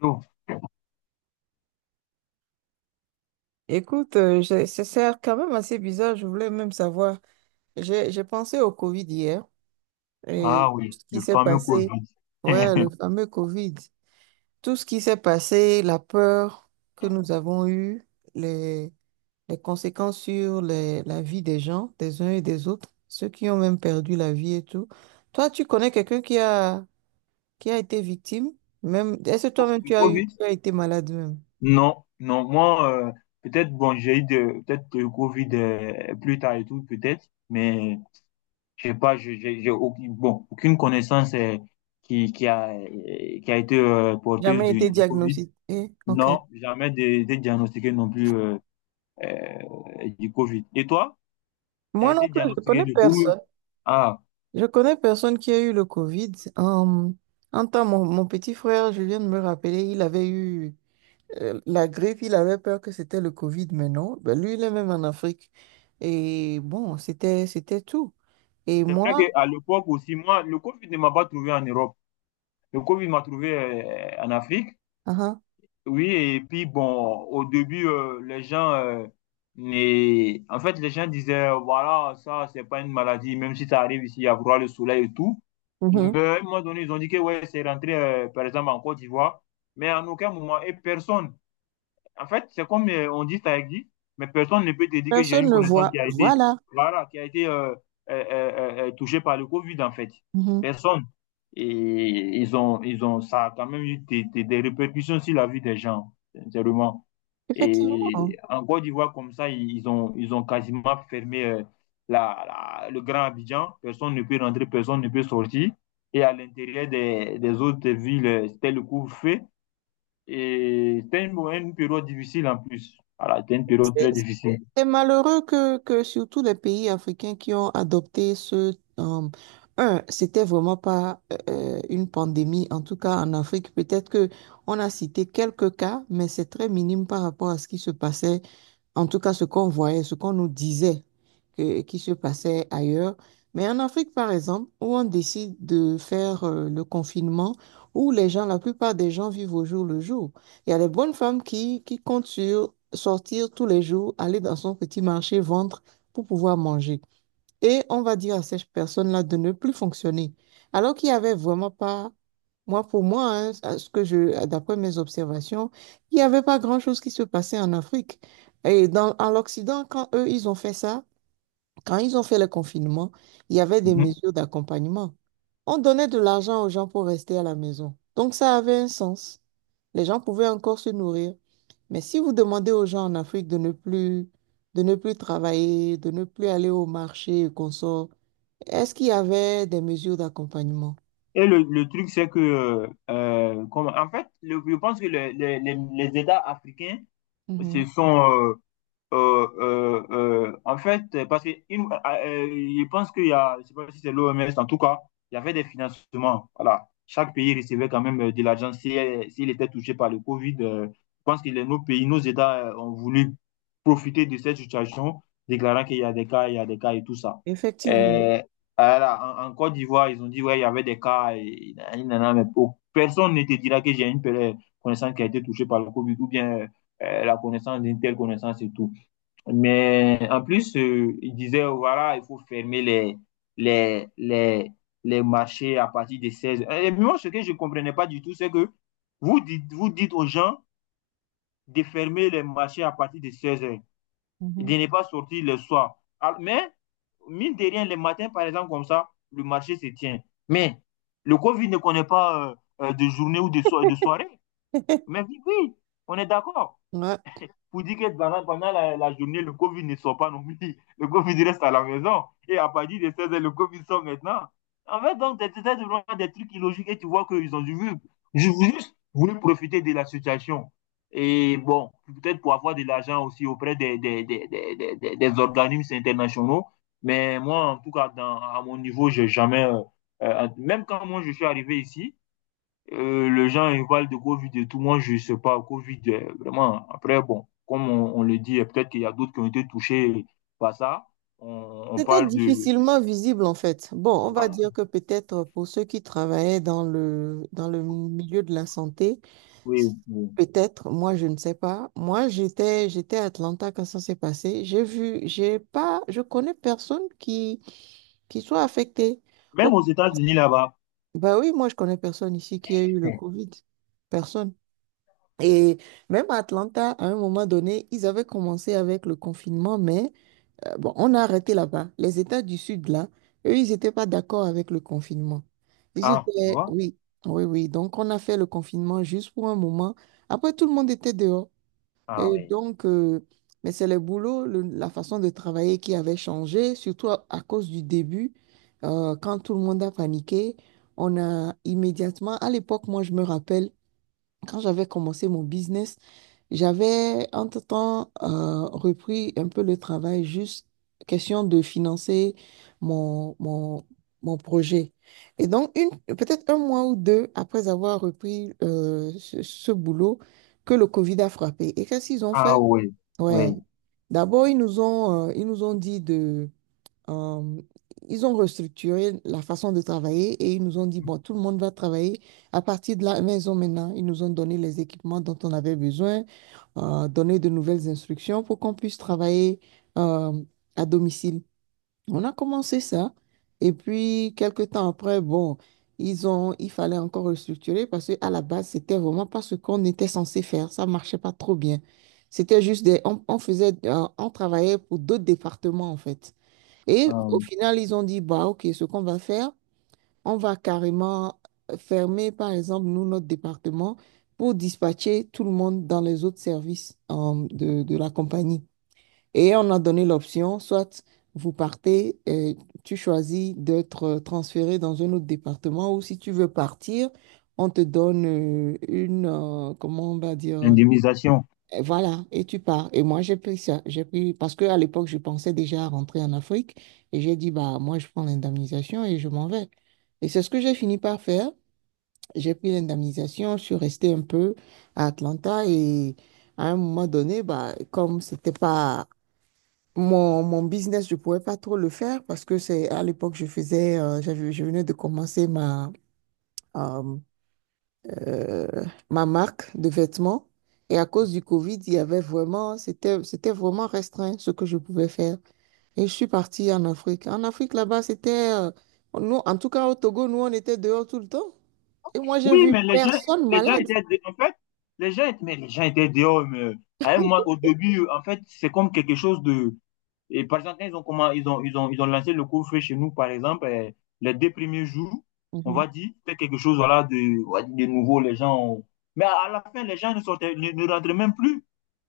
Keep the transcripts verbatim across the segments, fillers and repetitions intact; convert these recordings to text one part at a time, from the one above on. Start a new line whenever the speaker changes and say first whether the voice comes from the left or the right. left: Oh.
right: Écoute, euh, j'ai- c'est c'est quand même assez bizarre. Je voulais même savoir. J'ai j'ai pensé au Covid hier
left: Ah
right: et tout
left: oui,
right: ce
left: le
right: qui s'est
left: fameux Covid.
right: passé. Ouais, le fameux Covid. Tout ce qui s'est passé, la peur que nous avons eue, les, les conséquences sur les- la vie des gens, des uns et des autres, ceux qui ont même perdu la vie et tout. Toi, tu connais quelqu'un qui a, qui a été victime? Même, est-ce que toi-même
left: Le
right: tu as eu,
left: Covid?
right: tu as été malade même?
left: Non, non, moi, euh, peut-être, bon, j'ai eu de, peut-être le Covid euh, plus tard et tout, peut-être, mais je sais pas, je- j'ai j'ai aucune, bon, aucune connaissance euh, qui, qui a, euh, qui a été euh, porteuse
right: Jamais
left: du,
right: été
left: du Covid.
right: diagnostiqué? Ok.
left: Non, jamais de- été diagnostiqué non plus euh, euh, du Covid. Et toi, tu as
right: Moi non
left: été
right: plus, je
left: diagnostiqué
right: connais
left: du Covid?
right: personne.
left: Ah,
right: Je connais personne qui a eu le Covid. Euh, En un temps, mon, mon petit frère, je viens de me rappeler, il avait eu euh, la grippe, il avait peur que c'était le Covid, mais non. Ben, lui, il est même en Afrique. Et bon, c'était, c'était tout. Et
left: c'est vrai
right: moi,
left: qu'à l'époque aussi, moi, le Covid ne m'a pas trouvé en Europe. Le Covid m'a trouvé euh, en Afrique.
right: ah ah,
left: Oui, et puis bon, au début, euh, les gens, euh, les- en fait, les gens disaient, voilà, ça, c'est pas une maladie, même si ça arrive ici, il y a vraiment le soleil et tout. Mais
right: mhm,
left: à un moment donné, ils ont dit que ouais, c'est rentré, euh, par exemple, en Côte d'Ivoire, mais en aucun moment, et personne. En fait, c'est comme euh, on dit, ça existe, mais personne ne peut te dire que j'ai
right: personne
left: une
right: ne
left: connaissance
right: voit.
left: qui a été,
right: Voilà.
left: voilà, qui a été euh, euh, euh, euh, touchée par le Covid, en fait.
right: Mhm.
left: Personne. Et ils ont, ils ont, ça a quand même eu des, des- des répercussions sur la vie des gens, sincèrement.
right: Effectivement.
left: Et en Côte d'Ivoire, comme ça, ils ont, ils ont quasiment fermé euh, la, la- le Grand Abidjan. Personne ne peut rentrer, personne ne peut sortir. Et à l'intérieur des, des autres villes, euh, c'était le couvre-feu. Et c'était une, une période difficile en plus. Voilà, c'était une période
right: C'est
left: très difficile.
right: c'est malheureux que, que surtout les pays africains qui ont adopté ce... euh, un, c'était vraiment pas euh, une pandémie, en tout cas en Afrique. Peut-être que on a cité quelques cas, mais c'est très minime par rapport à ce qui se passait, en tout cas ce qu'on voyait, ce qu'on nous disait que- qui se passait ailleurs. Mais en Afrique, par exemple, où on décide de faire euh, le confinement, où les gens, la plupart des gens vivent au jour le jour. Il y a les bonnes femmes qui, qui comptent sur sortir tous les jours, aller dans son petit marché, vendre pour pouvoir manger. Et on va dire à ces personnes-là de ne plus fonctionner. Alors qu'il n'y avait vraiment pas, moi pour moi, hein, à ce que je, d'après mes observations, il n'y avait pas grand-chose qui se passait en Afrique. Et dans, en l'Occident, quand eux, ils ont fait ça, quand ils ont fait le confinement, il y avait des
left: Mhm.
right: mesures d'accompagnement. On donnait de l'argent aux gens pour rester à la maison. Donc ça avait un sens. Les gens pouvaient encore se nourrir. Mais si vous demandez aux gens en Afrique de ne plus, de ne plus travailler, de ne plus aller au marché et qu'on sort, est-ce qu'il y avait des mesures d'accompagnement?
left: Et le, le truc, c'est que, euh, comme, en fait, le- je pense que le- le- les, les États africains se
right: Mhm.
left: sont, euh, Euh, euh, euh, en fait, parce que une- euh, euh, je pense qu'il y a, je sais pas si c'est l'O M S, en tout cas, il y avait des financements. Voilà. Chaque pays recevait quand même euh, de l'argent si, euh, s'il était touché par le Covid. euh, je pense que les- nos pays, nos États euh, ont voulu profiter de cette situation, déclarant qu'il y a des cas, il y a des cas et tout ça.
right: Effectivement.
left: Euh, voilà, en, en Côte d'Ivoire, ils ont dit, ouais, il y avait des cas, et, et nanana, mais pour- personne ne te dira que j'ai une connaissance qui a été touchée par le Covid ou bien euh, euh, la connaissance d'une telle connaissance et tout. Mais en plus, euh, il disait, euh, voilà, il faut fermer les, les, les, les marchés à partir de seize heures. Et moi, ce que je ne comprenais pas du tout, c'est que vous dites, vous dites aux gens de fermer les marchés à partir de seize heures et de
right: Mhm.
left: ne pas sortir le soir. Ah, Mais, mine de rien, le matin, par exemple, comme ça, le marché se tient. Mais le Covid ne connaît pas euh, euh, de journée ou de, so- de soirée. Mais oui, oui, on est d'accord
right: Ouais.
left: pour dire que pendant, pendant la, la, journée, le Covid ne sort pas non plus. Le Covid reste à la maison. Et à partir de seize h le Covid sort maintenant. En fait, donc, c'est vraiment des trucs illogiques et tu vois qu'ils ont dû juste voulu profiter de la situation. Et bon, peut-être pour avoir de l'argent aussi auprès des des, des, des, des, des organismes internationaux. Mais moi, en tout cas, dans, à mon niveau, j'ai jamais. Euh, euh, même quand moi je suis arrivé ici, euh, les gens ils parlent de Covid et tout. Moi, je ne sais pas. Covid, euh, vraiment. Après, bon, comme on, on le dit, peut-être qu'il y a d'autres qui ont été touchés par ça. On, on
right: C'était
left: parle de.
right: difficilement visible en fait. Bon, on va
left: Voilà.
right: dire que peut-être pour ceux qui travaillaient dans le, dans le milieu de la santé,
left: Oui, oui.
right: peut-être, moi je ne sais pas. Moi j'étais, j'étais à Atlanta quand ça s'est passé. J'ai vu, j'ai pas, je connais personne qui, qui soit affecté.
left: Même
right: Oh,
left: aux États-Unis là-bas.
right: bah oui, moi je connais personne ici qui a eu le Covid. Personne. Et même à Atlanta, à un moment donné, ils avaient commencé avec le confinement, mais euh, bon, on a arrêté là-bas. Les États du Sud, là, eux, ils n'étaient pas d'accord avec le confinement. Ils
left: Ah, tu
right: étaient,
left: vois?
right: oui, oui, oui. Donc, on a fait le confinement juste pour un moment. Après, tout le monde était dehors.
left: Ah
right: Et
left: oui.
right: donc, euh, mais c'est le boulot, le- la façon de travailler qui avait changé, surtout à, à cause du début, euh, quand tout le monde a paniqué. On a immédiatement, à l'époque, moi, je me rappelle. Quand j'avais commencé mon business, j'avais entre-temps euh, repris un peu le travail, juste question de financer mon, mon, mon projet. Et donc, une, peut-être un mois ou deux après avoir repris euh, ce, ce boulot, que le Covid a frappé. Et qu'est-ce qu'ils ont fait?
left: Ah oui. Oui.
right: Ouais. D'abord, ils nous ont, euh, ils nous ont dit euh, ils ont restructuré la façon de travailler et ils nous ont dit, bon, tout le monde va travailler à partir de la maison maintenant. Ils nous ont donné les équipements dont on avait besoin, euh, donné de nouvelles instructions pour qu'on puisse travailler euh, à domicile. On a commencé ça et puis quelques temps après, bon, ils ont, il fallait encore restructurer parce qu'à la base, c'était vraiment pas ce qu'on était censé faire. Ça marchait pas trop bien. C'était juste des, on, on faisait, euh, on travaillait pour d'autres départements en fait. Et
left: Ah
right: au
left: oui.
right: final, ils ont dit, bah, OK, ce qu'on va faire, on va carrément fermer, par exemple, nous, notre département pour dispatcher tout le monde dans les autres services euh, de, de la compagnie. Et on a donné l'option, soit vous partez, et tu choisis d'être euh, transféré dans un autre département, ou si tu veux partir, on te donne euh, une, euh, comment on va dire,
left: L'indemnisation.
right: et voilà, et tu pars. Et moi, j'ai pris ça. J'ai pris, parce qu'à l'époque, je pensais déjà à rentrer en Afrique. Et j'ai dit, bah, moi, je prends l'indemnisation et je m'en vais. Et c'est ce que j'ai fini par faire. J'ai pris l'indemnisation, je suis restée un peu à Atlanta. Et à un moment donné, bah, comme c'était pas mon, mon business, je pouvais pas trop le faire parce que c'est à l'époque, je faisais, euh, j'avais, je venais de commencer ma, euh, euh, ma marque de vêtements. Et à cause du Covid, il y avait vraiment, c'était, c'était vraiment restreint ce que je pouvais faire. Et je suis partie en Afrique. En Afrique, là-bas, c'était, euh, nous, en tout cas au Togo, nous, on était dehors tout le temps. Et moi, j'ai
left: Oui,
right: vu
left: mais les gens,
right: personne
left: les gens
right: malade.
left: étaient. dé- En fait, les gens, étaient- mais les gens étaient dehors. Mais, à un moment- au début, en fait, c'est comme quelque chose. Et par exemple, quand ils ont, comment, ils ont, ils ont, ils ont lancé le cours feu chez nous, par exemple, euh, les deux premiers jours, on
right: Mhm,
left: va dire, faire quelque chose voilà, de, on va dire, de nouveau, les gens. ont- Mais à, à la fin, les gens ne sortaient, ne, ne rentraient même plus.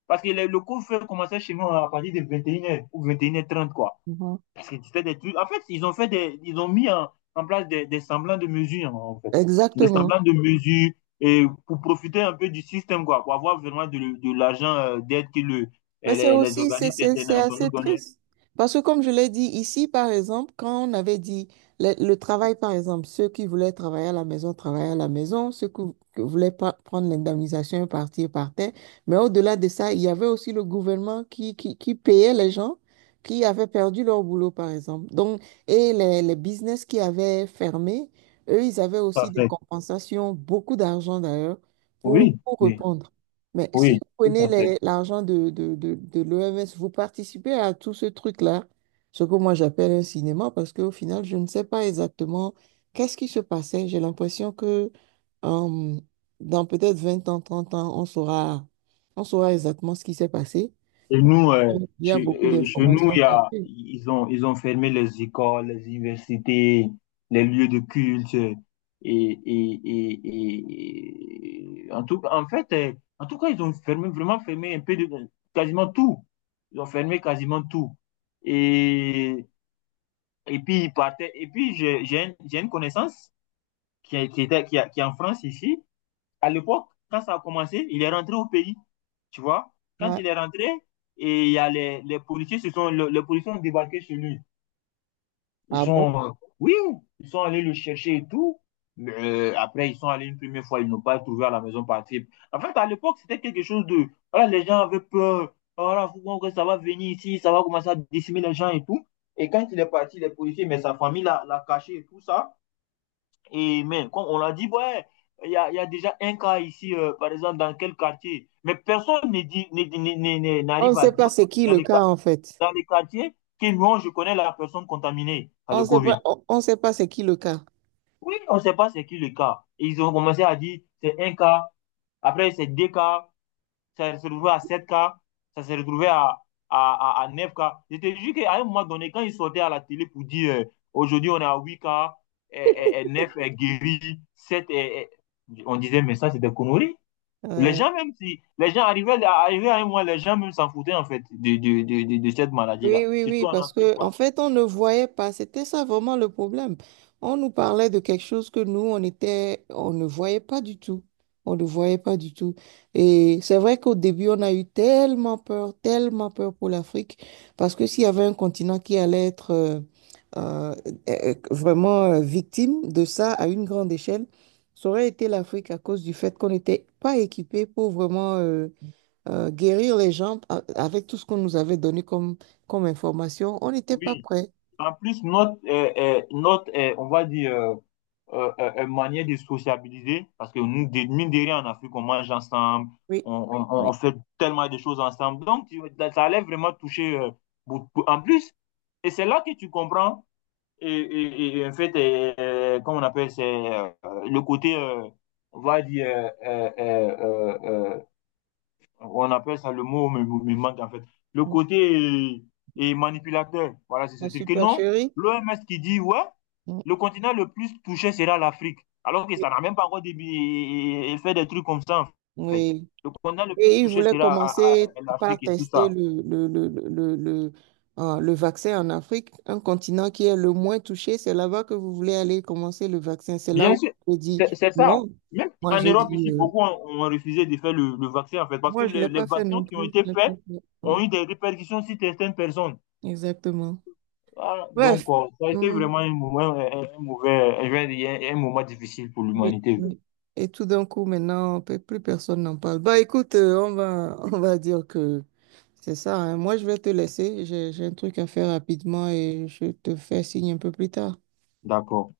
left: Parce que le, le cours feu commençait chez nous à partir de vingt et une heures ou vingt et une heures trente, quoi.
right: mhm.
left: Parce que c'était des trucs. En fait, ils ont fait des, ils ont mis en, en place des, des semblants de mesures, hein, en fait. Des
right: Exactement.
left: semblants de mesures et pour profiter un peu du système, quoi, pour avoir vraiment de, de l'argent euh, d'aide que le,
right: Mais
left: eh,
right: c'est
left: les, les
right: aussi, c'est
left: organismes
right: c'est- c'est
left: internationaux
right: assez
left: donnaient.
right: triste. Parce que comme je l'ai dit ici, par exemple, quand on avait dit le, le travail, par exemple, ceux qui voulaient travailler à la maison, travaillaient à la maison, ceux qui, qui voulaient pas prendre l'indemnisation et partir, partaient. Mais au-delà de ça, il y avait aussi le gouvernement qui, qui, qui payait les gens qui avaient perdu leur boulot, par exemple. Donc, et les, les business qui avaient fermé, eux, ils avaient
left: Tout à
right: aussi des
left: fait.
right: compensations, beaucoup d'argent d'ailleurs, pour,
left: Oui,
right: pour
left: oui,
right: répondre. Mais si
left: oui,
right: vous
left: tout
right: prenez
left: à fait.
right: les- l'argent de, de, de, de l'O M S, vous participez à tout ce truc-là, ce que moi j'appelle un cinéma, parce qu'au final, je ne sais pas exactement qu'est-ce qui se passait. J'ai l'impression que euh, dans peut-être vingt ans, trente ans, on saura, on saura exactement ce qui s'est passé.
left: Et nous, euh,
right: Il y a
left: chez,
right: beaucoup
left: euh, chez nous,
right: d'informations
left: il y a,
right: cachées.
left: ils ont, ils ont fermé les écoles, les universités, les lieux de culte. euh, Et, et, et, et- et- en tout, en fait, euh, en tout cas, ils ont fermé, vraiment fermé un peu de, quasiment tout. Ils ont fermé quasiment tout. Et, et puis, ils partaient. Et puis, j'ai, j'ai un- j'ai une connaissance qui, est- qui était, qui, est- qui est en France ici. À l'époque, quand ça a commencé, il est rentré au pays. Tu vois? Quand
right: Ouais.
left: il est rentré, et il y a les, les policiers se sont, le- les policiers ont débarqué chez lui. Ils
right: Ah bon?
left: sont, euh, oui, ils sont allés le chercher et tout. Mais euh, après, ils sont allés une première fois, ils n'ont pas trouvé à la maison passible. En fait, à l'époque, c'était quelque chose de, voilà, les gens avaient peur. Voilà, faut voir que ça va venir ici, ça va commencer à décimer les gens et tout. Et quand il est parti, les policiers, mais sa famille l'a l'a caché et tout ça. Et même, comme on l'a dit, ouais, il y a, y a déjà un cas ici, euh, par exemple, dans quel quartier. Mais personne ne dit- ne- ne- ne- ne-
right: On ne
left: n'arrive à
right: sait pas
left: dire
right: c'est qui
left: dans
right: le
left: les,
right: cas,
left: qua-
right: en fait.
left: dans les quartiers que non, je connais la personne contaminée par
right: On
left: le
right: ne sait
left: Covid.
right: pas, on, on sait pas c'est qui le cas.
left: Oui, on ne sait pas c'est qui le cas. Et ils ont commencé à dire c'est un cas, après c'est deux cas, ça s'est retrouvé à sept k ça s'est retrouvé à, à, à, à neuf k. Je te jure qu'à un moment donné, quand ils sortaient à la télé pour dire euh, aujourd'hui on est à huit k et, neuf est guéri, sept est, et... On disait, mais ça c'est des conneries. Les
right: Ouais.
left: gens, même si les gens arrivaient, à, arrivaient à un moment, les gens même s'en foutaient en fait de, de, de, de, de cette
right: Oui,
left: maladie-là,
right: oui, oui,
left: surtout en
right: parce
left: Afrique,
right: que en
left: quoi.
right: fait, on ne voyait pas. C'était ça vraiment le problème. On nous parlait de quelque chose que nous, on était, on ne voyait pas du tout. On ne voyait pas du tout. Et c'est vrai qu'au début, on a eu tellement peur, tellement peur pour l'Afrique, parce que s'il y avait un continent qui allait être euh, euh, euh, vraiment euh, victime de ça à une grande échelle, ça aurait été l'Afrique à cause du fait qu'on n'était pas équipé pour vraiment euh, euh, guérir les gens a- avec tout ce qu'on nous avait donné comme, comme information, on n'était pas
left: Oui.
right: prêts.
left: En plus, notre, euh, euh, notre euh, on va dire, euh, euh, euh, euh, manière de sociabiliser, parce que nous, de, mine de rien, en Afrique, on mange ensemble,
right: Oui,
left: on, on, on- on
right: oui.
left: fait tellement de choses ensemble. Donc, tu- ça allait vraiment toucher euh, beaucoup. En plus, et c'est là que tu comprends, et, et- et en fait, euh, euh, comment on appelle, c'est euh, le côté, euh, on va dire, euh, euh, euh, euh, euh, on appelle ça le mot me, me manque en fait. Le
right: Mm.
left: côté est, est manipulateur. Voilà, c'est ce
right: La
left: truc. Que non,
right: supercherie,
left: l'O M S qui dit, ouais,
right: mm,
left: le continent le plus touché sera l'Afrique. Alors que
right: oui.
left: ça n'a même pas encore début, et- fait des trucs comme ça, en fait.
right: Oui.
left: Le continent le plus
right: Et ils
left: touché
right: voulaient
left: sera
right: commencer par
left: l'Afrique et tout
right: tester
left: ça.
right: le, le, le, le, le, le euh, le vaccin en Afrique, un continent qui est le moins touché. C'est là-bas que vous voulez aller commencer le vaccin. C'est là
left: Bien
right: où
left: sûr,
right: je dis
left: c'est c'est ça.
right: non.
left: Même
right: Moi,
left: en
right: j'ai
left: Europe,
right: dit,
left: ici,
right: euh,
left: beaucoup ont, ont refusé de faire le, le vaccin, en fait, parce que
right: moi, je ne l'ai
left: les, les
right: pas fait
left: vaccins
right: non
left: qui ont
right: plus.
left: été
right: Je l'ai pas
left: faits
right: fait. Ouais,
left: ont eu des répercussions sur certaines personnes.
right: exactement.
left: Ah, donc,
right: Bref.
left: euh, ça a été
right: Mm.
left: vraiment un moment, un, un mauvais, je vais dire, un un moment difficile pour
right: Oui,
left: l'humanité.
right: oui. Et tout d'un coup, maintenant, pe- plus personne n'en parle. Bah, écoute, euh, on va, on va dire que c'est ça, hein. Moi, je vais te laisser. J'ai, j'ai un truc à faire rapidement et je te fais signe un peu plus tard.
left: D'accord.